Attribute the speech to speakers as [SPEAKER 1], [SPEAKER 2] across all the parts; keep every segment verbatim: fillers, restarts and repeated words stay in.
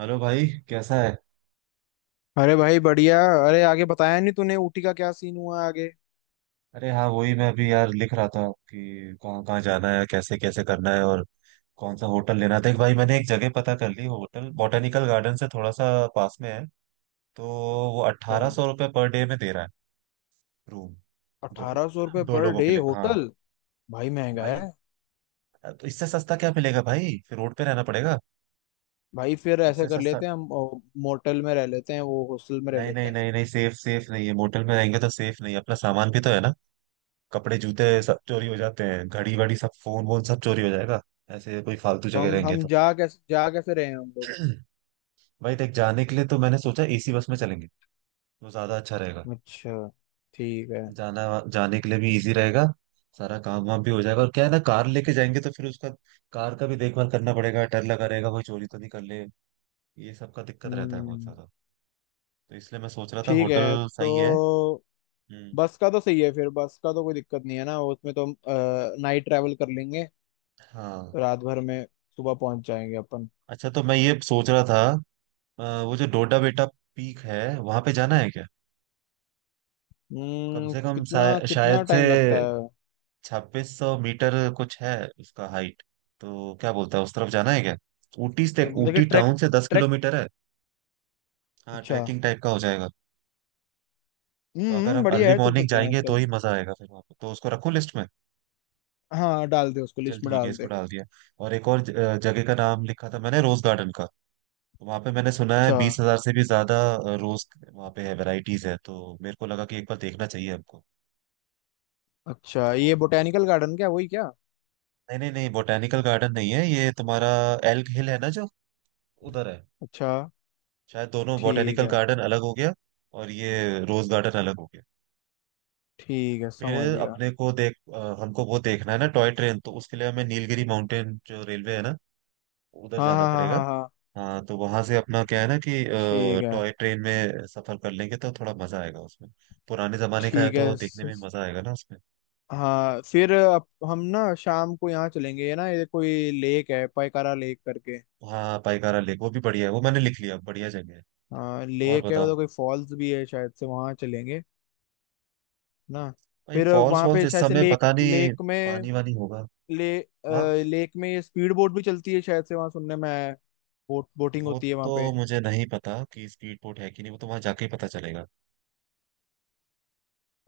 [SPEAKER 1] Hello भाई, कैसा है।
[SPEAKER 2] अरे भाई बढ़िया। अरे आगे बताया नहीं तूने ऊटी का क्या सीन हुआ आगे?
[SPEAKER 1] अरे हाँ, वही मैं अभी यार लिख रहा था कि कहाँ कहाँ जाना है, कैसे कैसे करना है। और कौन सा होटल लेना था। एक भाई, मैंने एक जगह पता कर ली, होटल बॉटेनिकल गार्डन से थोड़ा सा पास में है। तो वो
[SPEAKER 2] अच्छा,
[SPEAKER 1] अट्ठारह सौ रुपये पर डे में दे रहा है, रूम। दो
[SPEAKER 2] अठारह सौ रुपये
[SPEAKER 1] दो
[SPEAKER 2] पर
[SPEAKER 1] लोगों
[SPEAKER 2] डे
[SPEAKER 1] के लिए हाँ।
[SPEAKER 2] होटल? भाई महंगा है।
[SPEAKER 1] भाई तो इससे सस्ता क्या मिलेगा भाई, फिर रोड पे रहना पड़ेगा।
[SPEAKER 2] भाई फिर ऐसे
[SPEAKER 1] इससे
[SPEAKER 2] कर
[SPEAKER 1] सस्ता
[SPEAKER 2] लेते हैं हम ओ, मोटल में रह लेते हैं, वो हॉस्टल में रह
[SPEAKER 1] नहीं।
[SPEAKER 2] लेते
[SPEAKER 1] नहीं
[SPEAKER 2] हैं।
[SPEAKER 1] नहीं नहीं, सेफ सेफ नहीं है, मोटल में रहेंगे तो सेफ नहीं है, अपना सामान भी तो है ना। कपड़े जूते सब चोरी हो जाते हैं, घड़ी वड़ी सब, फोन वोन सब चोरी हो जाएगा, ऐसे कोई फालतू
[SPEAKER 2] तो
[SPEAKER 1] जगह
[SPEAKER 2] हम
[SPEAKER 1] रहेंगे
[SPEAKER 2] हम
[SPEAKER 1] तो।
[SPEAKER 2] जा कैसे जा कैसे रहे हैं हम लोग?
[SPEAKER 1] भाई देख, जाने के लिए तो मैंने सोचा एसी बस में चलेंगे, वो ज्यादा अच्छा रहेगा।
[SPEAKER 2] अच्छा, ठीक है।
[SPEAKER 1] जाना, जाने के लिए भी इजी रहेगा, सारा काम वाम भी हो जाएगा। और क्या है ना, कार लेके जाएंगे तो फिर उसका, कार का भी देखभाल करना पड़ेगा, डर लगा रहेगा कोई चोरी तो नहीं कर ले। ये सब का दिक्कत रहता है बहुत
[SPEAKER 2] हम्म
[SPEAKER 1] ज्यादा। तो इसलिए मैं सोच रहा था
[SPEAKER 2] ठीक
[SPEAKER 1] होटल
[SPEAKER 2] है तो।
[SPEAKER 1] सही है। हम्म।
[SPEAKER 2] बस का तो सही है फिर। बस का तो कोई दिक्कत नहीं है ना, उसमें तो हम नाइट ट्रैवल कर लेंगे।
[SPEAKER 1] हाँ।
[SPEAKER 2] रात भर में सुबह पहुंच जाएंगे अपन।
[SPEAKER 1] अच्छा तो मैं ये सोच रहा था, अ, वो जो डोडा बेटा पीक है वहां पे जाना है क्या? कम
[SPEAKER 2] हम्म
[SPEAKER 1] से कम
[SPEAKER 2] कितना
[SPEAKER 1] शाय-
[SPEAKER 2] कितना
[SPEAKER 1] शायद से
[SPEAKER 2] टाइम लगता है?
[SPEAKER 1] छब्बीस सौ मीटर कुछ है उसका हाइट। तो क्या बोलता है, उस तरफ जाना है क्या? ऊटी
[SPEAKER 2] अच्छा,
[SPEAKER 1] से,
[SPEAKER 2] मतलब कि
[SPEAKER 1] ऊटी
[SPEAKER 2] ट्रैक
[SPEAKER 1] टाउन से दस
[SPEAKER 2] ट्रैक
[SPEAKER 1] किलोमीटर है। हाँ
[SPEAKER 2] अच्छा।
[SPEAKER 1] ट्रैकिंग टाइप का हो जाएगा। तो अगर
[SPEAKER 2] हम्म
[SPEAKER 1] हम
[SPEAKER 2] बढ़िया
[SPEAKER 1] अर्ली
[SPEAKER 2] है, चल
[SPEAKER 1] मॉर्निंग
[SPEAKER 2] सकते हैं
[SPEAKER 1] जाएंगे तो
[SPEAKER 2] चल।
[SPEAKER 1] ही मजा आएगा फिर वहाँ पे, तो उसको रखूं लिस्ट में?
[SPEAKER 2] हाँ, डाल दे उसको,
[SPEAKER 1] चल
[SPEAKER 2] लिस्ट में
[SPEAKER 1] ठीक है,
[SPEAKER 2] डाल
[SPEAKER 1] इसको
[SPEAKER 2] दे।
[SPEAKER 1] डाल दिया। और एक और ज- अ, जगह का नाम लिखा था मैंने, रोज गार्डन का। वहाँ पे मैंने सुना है
[SPEAKER 2] अच्छा।
[SPEAKER 1] बीस हजार से भी ज्यादा अ, रोज वहाँ पे है, वेराइटीज है, तो मेरे को लगा कि एक बार देखना चाहिए हमको।
[SPEAKER 2] अच्छा,
[SPEAKER 1] क्या
[SPEAKER 2] ये
[SPEAKER 1] बोलते,
[SPEAKER 2] बोटेनिकल गार्डन क्या, वही क्या?
[SPEAKER 1] नहीं नहीं नहीं, बोटेनिकल गार्डन नहीं है ये तुम्हारा। एल्ग हिल है ना जो, उधर है।
[SPEAKER 2] अच्छा।
[SPEAKER 1] शायद दोनों,
[SPEAKER 2] ठीक
[SPEAKER 1] बॉटेनिकल
[SPEAKER 2] है।
[SPEAKER 1] गार्डन अलग हो गया और ये रोज गार्डन अलग हो गया।
[SPEAKER 2] ठीक है, समझ
[SPEAKER 1] फिर
[SPEAKER 2] गया।
[SPEAKER 1] अपने को देख, अ, हमको वो देखना है ना टॉय ट्रेन, तो उसके लिए हमें नीलगिरी माउंटेन जो रेलवे है ना, उधर
[SPEAKER 2] हाँ,
[SPEAKER 1] जाना
[SPEAKER 2] हाँ, हाँ,
[SPEAKER 1] पड़ेगा।
[SPEAKER 2] हाँ, हाँ।
[SPEAKER 1] हाँ तो वहां से अपना क्या है ना कि
[SPEAKER 2] ठीक है।
[SPEAKER 1] टॉय ट्रेन में सफर कर लेंगे तो थोड़ा मजा आएगा उसमें। पुराने जमाने का है
[SPEAKER 2] ठीक
[SPEAKER 1] तो
[SPEAKER 2] है।
[SPEAKER 1] देखने में
[SPEAKER 2] स-
[SPEAKER 1] मजा आएगा ना उसमें।
[SPEAKER 2] हाँ फिर अप- हम ना शाम को यहाँ चलेंगे, ये ना ये कोई लेक है पायकारा लेक करके।
[SPEAKER 1] हाँ पाइकारा लेक, वो भी बढ़िया है, वो मैंने लिख लिया, बढ़िया जगह है।
[SPEAKER 2] हाँ,
[SPEAKER 1] और
[SPEAKER 2] लेक है
[SPEAKER 1] बताओ।
[SPEAKER 2] उधर, कोई फॉल्स भी है शायद से, वहाँ चलेंगे ना।
[SPEAKER 1] भाई
[SPEAKER 2] फिर
[SPEAKER 1] फॉल्स
[SPEAKER 2] वहाँ
[SPEAKER 1] वॉल्स
[SPEAKER 2] पे
[SPEAKER 1] इस
[SPEAKER 2] शायद से
[SPEAKER 1] समय
[SPEAKER 2] लेक
[SPEAKER 1] पता नहीं
[SPEAKER 2] लेक में।
[SPEAKER 1] पानी वानी होगा
[SPEAKER 2] ले अ,
[SPEAKER 1] वहाँ।
[SPEAKER 2] लेक में स्पीड बोट भी चलती है शायद से, वहां सुनने में आया है। बोट बोटिंग
[SPEAKER 1] वो
[SPEAKER 2] होती है वहां
[SPEAKER 1] तो
[SPEAKER 2] पे।
[SPEAKER 1] मुझे नहीं पता कि स्पीड बोट है कि नहीं, वो तो वहां जाके ही पता चलेगा।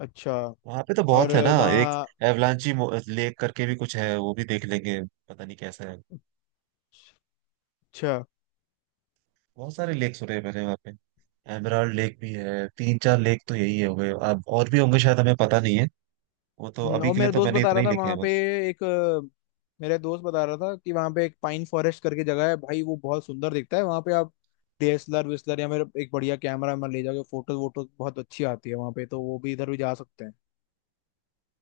[SPEAKER 2] अच्छा।
[SPEAKER 1] वहां पे तो
[SPEAKER 2] और
[SPEAKER 1] बहुत है ना। एक
[SPEAKER 2] वहाँ।
[SPEAKER 1] एवलांची लेक करके भी कुछ है, वो भी देख लेंगे, पता नहीं कैसा है।
[SPEAKER 2] अच्छा।
[SPEAKER 1] बहुत सारे लेक सुने हैं मैंने वहाँ पे। एमराल्ड लेक भी है, तीन चार लेक तो यही है हुए, अब और भी होंगे शायद, हमें पता नहीं है। वो तो
[SPEAKER 2] हम्म,
[SPEAKER 1] अभी
[SPEAKER 2] और
[SPEAKER 1] के लिए
[SPEAKER 2] मेरा
[SPEAKER 1] तो
[SPEAKER 2] दोस्त
[SPEAKER 1] मैंने
[SPEAKER 2] बता
[SPEAKER 1] इतने
[SPEAKER 2] रहा
[SPEAKER 1] ही
[SPEAKER 2] था
[SPEAKER 1] लिखे हैं
[SPEAKER 2] वहाँ पे
[SPEAKER 1] बस।
[SPEAKER 2] एक अ, मेरा दोस्त बता रहा था कि वहाँ पे एक पाइन फॉरेस्ट करके जगह है भाई, वो बहुत सुंदर दिखता है। वहाँ पे आप D S L R whistler या मेरे एक बढ़िया कैमरा में ले जाके फोटो वोटो बहुत अच्छी आती है वहाँ पे, तो वो भी इधर भी जा सकते हैं।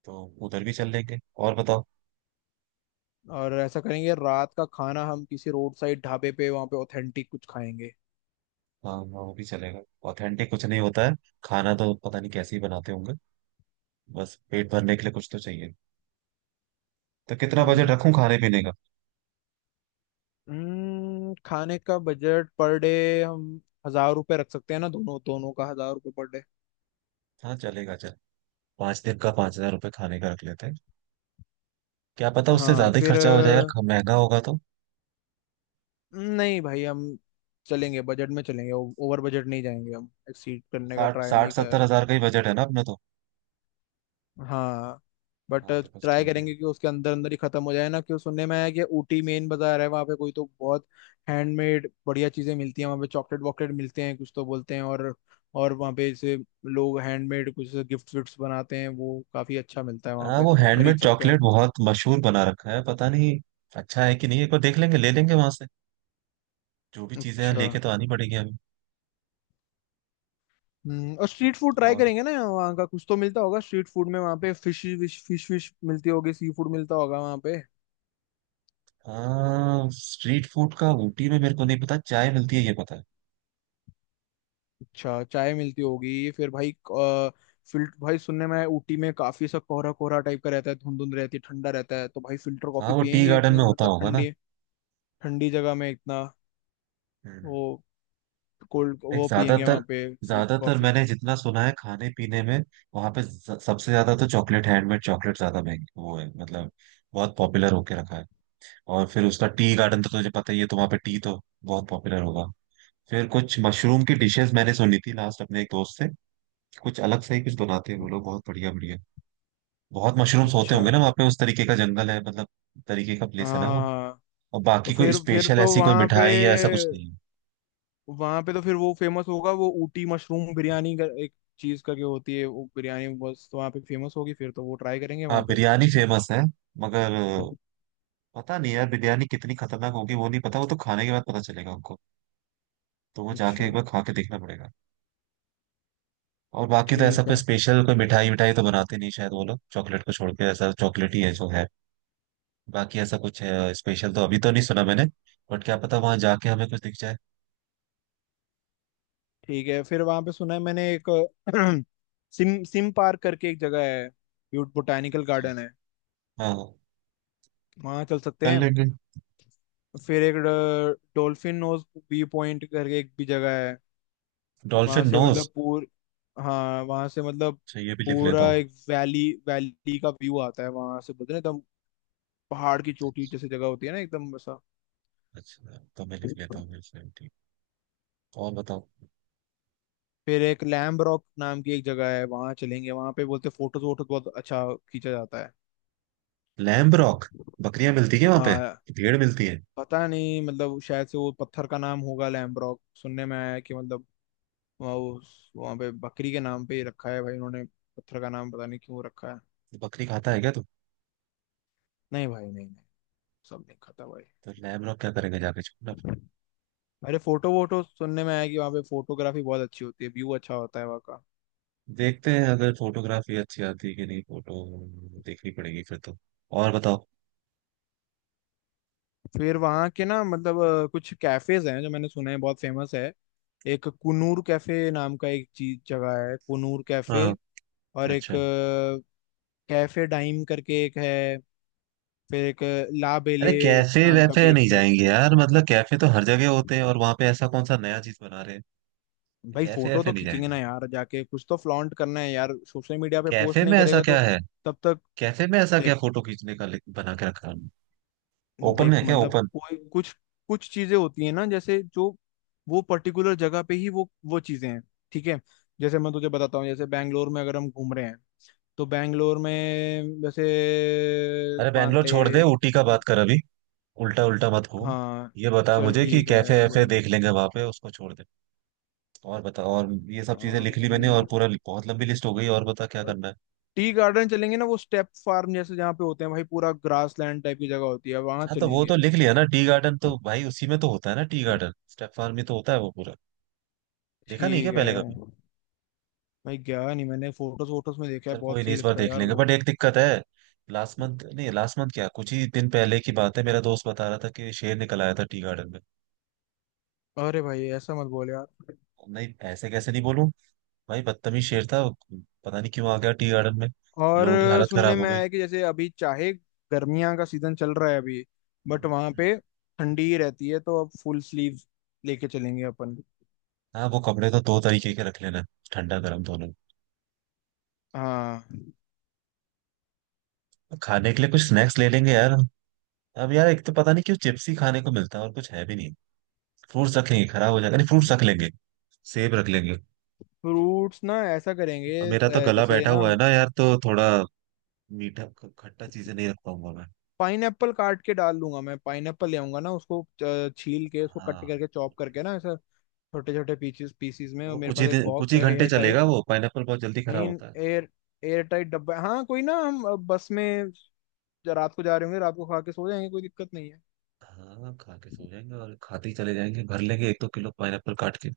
[SPEAKER 1] तो उधर भी चल लेंगे। और बताओ।
[SPEAKER 2] और ऐसा करेंगे, रात का खाना हम किसी रोड साइड ढाबे पे वहाँ पे ऑथेंटिक कुछ खाएंगे।
[SPEAKER 1] हाँ हाँ, वो भी चलेगा। ऑथेंटिक कुछ नहीं होता है, खाना तो पता नहीं कैसे ही बनाते होंगे। बस पेट भरने के लिए कुछ तो चाहिए। तो कितना बजट
[SPEAKER 2] हम्म।
[SPEAKER 1] रखूं खाने पीने का?
[SPEAKER 2] हम्म, खाने का बजट पर डे। हम हजार रुपए रख सकते हैं ना, दोनों दोनों का हजार रुपए पर डे।
[SPEAKER 1] हाँ चलेगा चल। पांच दिन का पांच हजार रुपये खाने का रख लेते हैं। क्या पता उससे
[SPEAKER 2] हाँ
[SPEAKER 1] ज्यादा ही
[SPEAKER 2] फिर
[SPEAKER 1] खर्चा हो जाए यार,
[SPEAKER 2] अ,
[SPEAKER 1] ख- महंगा होगा तो।
[SPEAKER 2] नहीं भाई, हम चलेंगे बजट में चलेंगे, ओवर बजट नहीं जाएंगे, हम एक्सीड करने का
[SPEAKER 1] साठ
[SPEAKER 2] ट्राई नहीं
[SPEAKER 1] साठ सत्तर हजार
[SPEAKER 2] कर।
[SPEAKER 1] का ही बजट है ना अपना तो।
[SPEAKER 2] हाँ बट
[SPEAKER 1] हाँ तो बस
[SPEAKER 2] ट्राई
[SPEAKER 1] ठीक है।
[SPEAKER 2] करेंगे कि उसके अंदर अंदर ही खत्म हो जाए ना, क्यों सुनने में आया कि ऊटी मेन बाजार है वहाँ पे, कोई तो बहुत हैंडमेड बढ़िया चीजें मिलती हैं वहाँ पे, चॉकलेट वॉकलेट मिलते हैं कुछ, तो बोलते हैं। और और वहाँ पे जैसे लोग हैंडमेड कुछ गिफ्ट विफ्ट बनाते हैं, वो काफी अच्छा मिलता है वहाँ
[SPEAKER 1] हाँ
[SPEAKER 2] पे,
[SPEAKER 1] वो
[SPEAKER 2] तो वो खरीद
[SPEAKER 1] हैंडमेड
[SPEAKER 2] सकते
[SPEAKER 1] चॉकलेट
[SPEAKER 2] हैं।
[SPEAKER 1] बहुत मशहूर बना रखा है, पता नहीं अच्छा है कि नहीं, एक बार देख लेंगे, ले लेंगे वहां से जो भी चीजें हैं,
[SPEAKER 2] अच्छा।
[SPEAKER 1] लेके तो आनी पड़ेगी हमें।
[SPEAKER 2] हम्म और स्ट्रीट फूड ट्राई
[SPEAKER 1] और
[SPEAKER 2] करेंगे ना वहाँ का, कुछ तो मिलता होगा स्ट्रीट फूड में वहाँ पे, फिश विश फिश विश मिलती होगी, सी फूड मिलता होगा वहाँ पे।
[SPEAKER 1] हाँ, स्ट्रीट फूड का ऊटी में मेरे को नहीं पता, चाय मिलती है ये पता है।
[SPEAKER 2] अच्छा, चाय मिलती होगी फिर भाई अ, फिल्ट भाई सुनने में आया, ऊटी में काफी सा कोहरा कोहरा टाइप का रहता है, धुंध धुंध रहती है, ठंडा रहता है, तो भाई फिल्टर
[SPEAKER 1] हाँ
[SPEAKER 2] कॉफी
[SPEAKER 1] वो टी
[SPEAKER 2] पियेंगे
[SPEAKER 1] गार्डन
[SPEAKER 2] इतनी
[SPEAKER 1] में होता
[SPEAKER 2] मतलब
[SPEAKER 1] होगा ना।
[SPEAKER 2] ठंडी। ठंडी जगह में इतना।
[SPEAKER 1] हम्म।
[SPEAKER 2] वो कोल्ड
[SPEAKER 1] एक
[SPEAKER 2] वो पियेंगे
[SPEAKER 1] ज्यादातर,
[SPEAKER 2] वहां पे फिल्टर
[SPEAKER 1] ज्यादातर
[SPEAKER 2] कॉफी।
[SPEAKER 1] मैंने जितना सुना है खाने पीने में, वहां पे ज- सबसे ज्यादा तो चॉकलेट, हैंडमेड चॉकलेट ज्यादा महंगी वो है मतलब, बहुत पॉपुलर होके रखा है। और फिर उसका टी गार्डन तो तुझे पता ही है, तो वहां पे टी तो बहुत पॉपुलर होगा। फिर कुछ मशरूम की डिशेस मैंने सुनी थी लास्ट, अपने एक दोस्त से, कुछ अलग से ही कुछ बनाते हैं वो लोग, बहुत बढ़िया बढ़िया। बहुत मशरूम्स होते
[SPEAKER 2] अच्छा।
[SPEAKER 1] होंगे ना वहाँ पे, उस तरीके का जंगल है मतलब, तरीके का
[SPEAKER 2] हाँ,
[SPEAKER 1] प्लेस है ना वो।
[SPEAKER 2] हाँ, हाँ।
[SPEAKER 1] और
[SPEAKER 2] तो
[SPEAKER 1] बाकी कोई
[SPEAKER 2] फिर फिर
[SPEAKER 1] स्पेशल
[SPEAKER 2] तो
[SPEAKER 1] ऐसी कोई
[SPEAKER 2] वहां पे
[SPEAKER 1] मिठाई या ऐसा कुछ नहीं है।
[SPEAKER 2] वहां पे तो फिर वो फेमस होगा, वो ऊटी मशरूम बिरयानी का एक चीज करके होती है वो बिरयानी बस, तो वहां पे फेमस होगी फिर तो वो ट्राई करेंगे वहां
[SPEAKER 1] हाँ
[SPEAKER 2] पे।
[SPEAKER 1] बिरयानी फेमस है, मगर पता नहीं यार बिरयानी कितनी खतरनाक होगी वो नहीं पता, वो तो खाने के बाद पता चलेगा उनको। तो वो जाके एक
[SPEAKER 2] अच्छा।
[SPEAKER 1] बार खा के देखना पड़ेगा। और बाकी तो ऐसा
[SPEAKER 2] ठीक
[SPEAKER 1] कोई
[SPEAKER 2] है।
[SPEAKER 1] स्पेशल कोई मिठाई, मिठाई तो बनाते नहीं शायद वो लोग, चॉकलेट को छोड़ के, ऐसा चॉकलेट ही है जो है। बाकी ऐसा कुछ स्पेशल तो अभी तो नहीं सुना मैंने, बट क्या पता वहां जाके हमें कुछ दिख जाए।
[SPEAKER 2] ठीक है, फिर वहां पे सुना है मैंने एक सिम सिम पार्क करके एक जगह है, ब्यूट बोटानिकल
[SPEAKER 1] अच्छा।
[SPEAKER 2] गार्डन है।
[SPEAKER 1] हाँ हाँ,
[SPEAKER 2] वहां चल सकते
[SPEAKER 1] कर
[SPEAKER 2] हैं।
[SPEAKER 1] लेंगे।
[SPEAKER 2] फिर एक डॉल्फिन नोज व्यू पॉइंट करके एक भी जगह है। वहां
[SPEAKER 1] डॉल्फिन
[SPEAKER 2] से
[SPEAKER 1] नोज।
[SPEAKER 2] मतलब पूर हाँ, वहां से मतलब
[SPEAKER 1] अच्छा ये भी लिख लेता
[SPEAKER 2] पूरा
[SPEAKER 1] हूँ।
[SPEAKER 2] एक वैली वैली का व्यू आता है वहां से, बोलते हैं ना एकदम, पहाड़ की चोटी जैसी जगह होती है ना एकदम वैसा।
[SPEAKER 1] अच्छा तो मैं लिख लेता हूँ इसमें, ठीक। और बताओ।
[SPEAKER 2] फिर एक लैम्ब रॉक नाम की एक जगह है, वहां चलेंगे, वहां पे बोलते फोटोज वोटोज बहुत अच्छा खींचा जाता है।
[SPEAKER 1] Lamb Rock. बकरियां मिलती है वहां पे
[SPEAKER 2] हाँ,
[SPEAKER 1] कि भेड़ मिलती है?
[SPEAKER 2] पता नहीं मतलब, शायद से वो पत्थर का नाम होगा लैम्ब्रोक सुनने में आया है कि मतलब, वहाँ उस वहाँ पे बकरी के नाम पे ही रखा है भाई उन्होंने, पत्थर का नाम पता नहीं क्यों रखा है।
[SPEAKER 1] बकरी खाता है क्या तू?
[SPEAKER 2] नहीं भाई, नहीं, नहीं। सब नहीं खाता भाई।
[SPEAKER 1] तो लैम्ब रॉक क्या करेंगे जाके?
[SPEAKER 2] अरे, फोटो वोटो सुनने में आया कि वहाँ पे फोटोग्राफी बहुत अच्छी होती है, व्यू अच्छा होता है वहाँ का।
[SPEAKER 1] देखते हैं, अगर फोटोग्राफी अच्छी आती है कि नहीं, फोटो देखनी पड़ेगी फिर तो। और बताओ।
[SPEAKER 2] फिर वहाँ के ना मतलब अ, कुछ कैफेज हैं जो मैंने सुना है बहुत फेमस है। एक कुनूर कैफे नाम का एक चीज जगह है, कुनूर कैफे।
[SPEAKER 1] हाँ।
[SPEAKER 2] और एक
[SPEAKER 1] अच्छा।
[SPEAKER 2] अ, कैफे डाइम करके एक है। फिर एक ला
[SPEAKER 1] अरे
[SPEAKER 2] बेले
[SPEAKER 1] कैफे
[SPEAKER 2] नाम का
[SPEAKER 1] वैफे
[SPEAKER 2] भी एक
[SPEAKER 1] नहीं
[SPEAKER 2] कैफे।
[SPEAKER 1] जाएंगे यार, मतलब कैफे तो हर जगह होते हैं, और वहां पे ऐसा कौन सा नया चीज बना रहे हैं।
[SPEAKER 2] भाई,
[SPEAKER 1] कैफे
[SPEAKER 2] फोटो
[SPEAKER 1] वैफे
[SPEAKER 2] तो
[SPEAKER 1] नहीं
[SPEAKER 2] खींचेंगे ना
[SPEAKER 1] जाएंगे।
[SPEAKER 2] यार, जाके कुछ तो फ्लॉन्ट करना है यार, सोशल मीडिया पे
[SPEAKER 1] कैफे
[SPEAKER 2] पोस्ट नहीं
[SPEAKER 1] में ऐसा
[SPEAKER 2] करेगा
[SPEAKER 1] क्या
[SPEAKER 2] तो।
[SPEAKER 1] है?
[SPEAKER 2] तब तक
[SPEAKER 1] कैफे में ऐसा क्या
[SPEAKER 2] देख
[SPEAKER 1] फोटो खींचने का लिंक बना के रखा है? ओपन
[SPEAKER 2] देख
[SPEAKER 1] है क्या
[SPEAKER 2] मतलब
[SPEAKER 1] ओपन?
[SPEAKER 2] कोई कुछ, कुछ चीजें होती है ना, जैसे जो वो पर्टिकुलर जगह पे ही वो वो चीजें हैं। ठीक है। जैसे मैं तुझे बताता हूँ, जैसे बैंगलोर में अगर हम घूम रहे हैं, तो बैंगलोर में जैसे
[SPEAKER 1] अरे
[SPEAKER 2] मान
[SPEAKER 1] बैंगलोर
[SPEAKER 2] ले।
[SPEAKER 1] छोड़ दे, ऊटी का बात कर अभी। उल्टा उल्टा मत घूम।
[SPEAKER 2] हाँ
[SPEAKER 1] ये बता
[SPEAKER 2] चल,
[SPEAKER 1] मुझे कि
[SPEAKER 2] ठीक है
[SPEAKER 1] कैफे वैफे
[SPEAKER 2] वही।
[SPEAKER 1] देख लेंगे वहां पे, उसको छोड़ दे। और बता, और ये सब चीजें लिख ली मैंने, और
[SPEAKER 2] हाँ,
[SPEAKER 1] पूरा बहुत लंबी लिस्ट हो गई, और बता क्या करना है।
[SPEAKER 2] टी गार्डन चलेंगे ना, वो स्टेप फार्म जैसे जहाँ पे होते हैं भाई, पूरा ग्रास लैंड टाइप की जगह होती है, वहां
[SPEAKER 1] हाँ तो वो तो
[SPEAKER 2] चलेंगे।
[SPEAKER 1] लिख लिया ना टी गार्डन, तो भाई उसी में तो होता है ना टी गार्डन, स्टेप फार्म में तो होता है वो पूरा, देखा नहीं क्या
[SPEAKER 2] ठीक है।
[SPEAKER 1] पहले कभी?
[SPEAKER 2] भाई गया नहीं, मैंने फोटोज वोटोज में देखा है,
[SPEAKER 1] चल कोई
[SPEAKER 2] बहुत
[SPEAKER 1] नहीं,
[SPEAKER 2] सही
[SPEAKER 1] इस बार
[SPEAKER 2] लगता है
[SPEAKER 1] देख
[SPEAKER 2] यार
[SPEAKER 1] लेंगे,
[SPEAKER 2] वो।
[SPEAKER 1] बट एक दिक्कत है। लास्ट मंथ नहीं, लास्ट मंथ क्या, कुछ ही दिन पहले की बात है, मेरा दोस्त बता रहा था कि शेर निकल आया था टी गार्डन में।
[SPEAKER 2] अरे भाई, ऐसा मत बोल यार।
[SPEAKER 1] नहीं ऐसे कैसे नहीं बोलूं, भाई बदतमीज शेर था, पता नहीं क्यों आ गया टी गार्डन में,
[SPEAKER 2] और
[SPEAKER 1] लोगों की हालत
[SPEAKER 2] सुनने
[SPEAKER 1] खराब हो
[SPEAKER 2] में आया
[SPEAKER 1] गई।
[SPEAKER 2] है कि, जैसे अभी चाहे गर्मियां का सीजन चल रहा है अभी, बट वहां
[SPEAKER 1] हम्म।
[SPEAKER 2] पे ठंडी ही रहती है, तो अब फुल स्लीव लेके चलेंगे अपन।
[SPEAKER 1] हाँ वो कपड़े तो दो तरीके के रख लेना, ठंडा गर्म दोनों।
[SPEAKER 2] हाँ।
[SPEAKER 1] खाने के लिए कुछ स्नैक्स ले लेंगे यार, अब यार एक तो पता नहीं क्यों चिप्स ही खाने को मिलता है और कुछ है भी नहीं। फ्रूट्स रख लेंगे, खराब हो जाएगा, नहीं फ्रूट्स रख लेंगे, सेब रख लेंगे।
[SPEAKER 2] फ्रूट्स ना ऐसा करेंगे,
[SPEAKER 1] अब मेरा तो
[SPEAKER 2] अ,
[SPEAKER 1] गला
[SPEAKER 2] जैसे
[SPEAKER 1] बैठा
[SPEAKER 2] ना,
[SPEAKER 1] हुआ है ना यार, तो थोड़ा मीठा ख- खट्टा चीजें नहीं रख पाऊंगा मैं।
[SPEAKER 2] पाइनएप्पल काट के डाल लूंगा मैं, पाइनएप्पल ले आऊंगा ना उसको, अ, छील के, उसको कट
[SPEAKER 1] हाँ
[SPEAKER 2] करके चॉप करके ना ऐसा छोटे छोटे पीसेस पीसीस में,
[SPEAKER 1] तो
[SPEAKER 2] और
[SPEAKER 1] वो
[SPEAKER 2] मेरे
[SPEAKER 1] कुछ ही
[SPEAKER 2] पास एक
[SPEAKER 1] दिन, कुछ
[SPEAKER 2] बॉक्स
[SPEAKER 1] ही
[SPEAKER 2] है
[SPEAKER 1] घंटे
[SPEAKER 2] एयर टाइट।
[SPEAKER 1] चलेगा वो पाइनएप्पल, बहुत जल्दी खराब
[SPEAKER 2] नहीं,
[SPEAKER 1] होता है।
[SPEAKER 2] एयर एयर टाइट डब्बा, हाँ कोई ना, हम अ, बस में ज- रात को जा रहे होंगे, रात को खा के सो जाएंगे, कोई दिक्कत नहीं है।
[SPEAKER 1] हाँ खा के सो जाएंगे, और खाते ही चले जाएंगे, भर लेंगे एक दो किलो पाइनएप्पल काट के।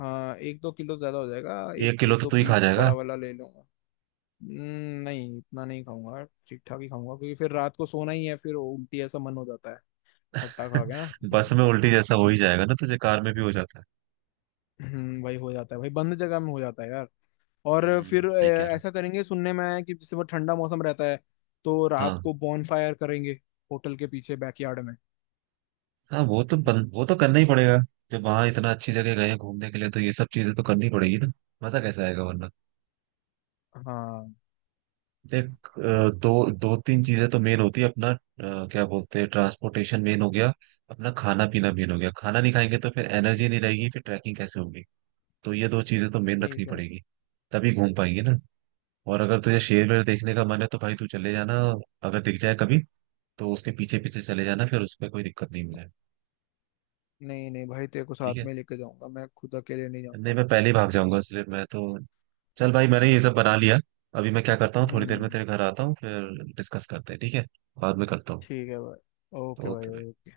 [SPEAKER 2] हाँ, एक दो किलो ज्यादा हो जाएगा। एक
[SPEAKER 1] एक किलो
[SPEAKER 2] एक
[SPEAKER 1] तो
[SPEAKER 2] दो
[SPEAKER 1] तू ही खा
[SPEAKER 2] पीस
[SPEAKER 1] जाएगा।
[SPEAKER 2] बड़ा वाला ले लूंगा। हम्म, नहीं इतना नहीं खाऊंगा, ठीक ठाक ही खाऊंगा, क्योंकि फिर रात को सोना ही है, फिर उल्टी ऐसा मन हो जाता है खट्टा खा के ना।
[SPEAKER 1] बस में उल्टी जैसा हो ही जाएगा ना, तुझे कार में भी हो जाता है।
[SPEAKER 2] हम्म, वही हो जाता है भाई, बंद जगह में हो जाता है यार। और
[SPEAKER 1] हम्म,
[SPEAKER 2] फिर अ,
[SPEAKER 1] सही कह
[SPEAKER 2] ऐसा करेंगे, सुनने में आया है कि जैसे वो ठंडा मौसम रहता है, तो
[SPEAKER 1] रहा
[SPEAKER 2] रात
[SPEAKER 1] है।
[SPEAKER 2] को बॉनफायर करेंगे होटल के पीछे बैकयार्ड में।
[SPEAKER 1] हाँ वो तो बन, वो तो करना ही पड़ेगा, जब वहां इतना अच्छी जगह गए हैं घूमने के लिए तो ये सब चीजें तो करनी पड़ेगी ना, मजा कैसे आएगा वरना।
[SPEAKER 2] हाँ।
[SPEAKER 1] देख, अ, दो दो तीन चीजें तो मेन होती है अपना, अ, क्या बोलते हैं, ट्रांसपोर्टेशन मेन हो गया, अपना खाना पीना मेन हो गया, खाना नहीं खाएंगे तो फिर एनर्जी नहीं रहेगी, फिर ट्रैकिंग कैसे होगी। तो ये दो चीजें तो मेन रखनी
[SPEAKER 2] ठीक है।
[SPEAKER 1] पड़ेगी, तभी घूम पाएंगे ना। और अगर तुझे शेर वेर देखने का मन है तो भाई तू चले जाना, अगर दिख जाए कभी तो उसके पीछे पीछे चले जाना, फिर उसमें कोई दिक्कत नहीं, मिला है,
[SPEAKER 2] नहीं नहीं भाई, तेरे को साथ
[SPEAKER 1] ठीक है।
[SPEAKER 2] में लेके जाऊंगा, मैं खुद अकेले नहीं
[SPEAKER 1] नहीं
[SPEAKER 2] जाऊंगा।
[SPEAKER 1] मैं पहले ही भाग जाऊंगा इसलिए मैं तो। चल भाई मैंने ये सब बना लिया, अभी मैं क्या करता हूँ थोड़ी देर में
[SPEAKER 2] हम्म,
[SPEAKER 1] तेरे घर आता हूँ, फिर डिस्कस करते हैं ठीक है, बाद में करता हूँ।
[SPEAKER 2] ठीक है भाई, ओके
[SPEAKER 1] ओके।
[SPEAKER 2] भाई।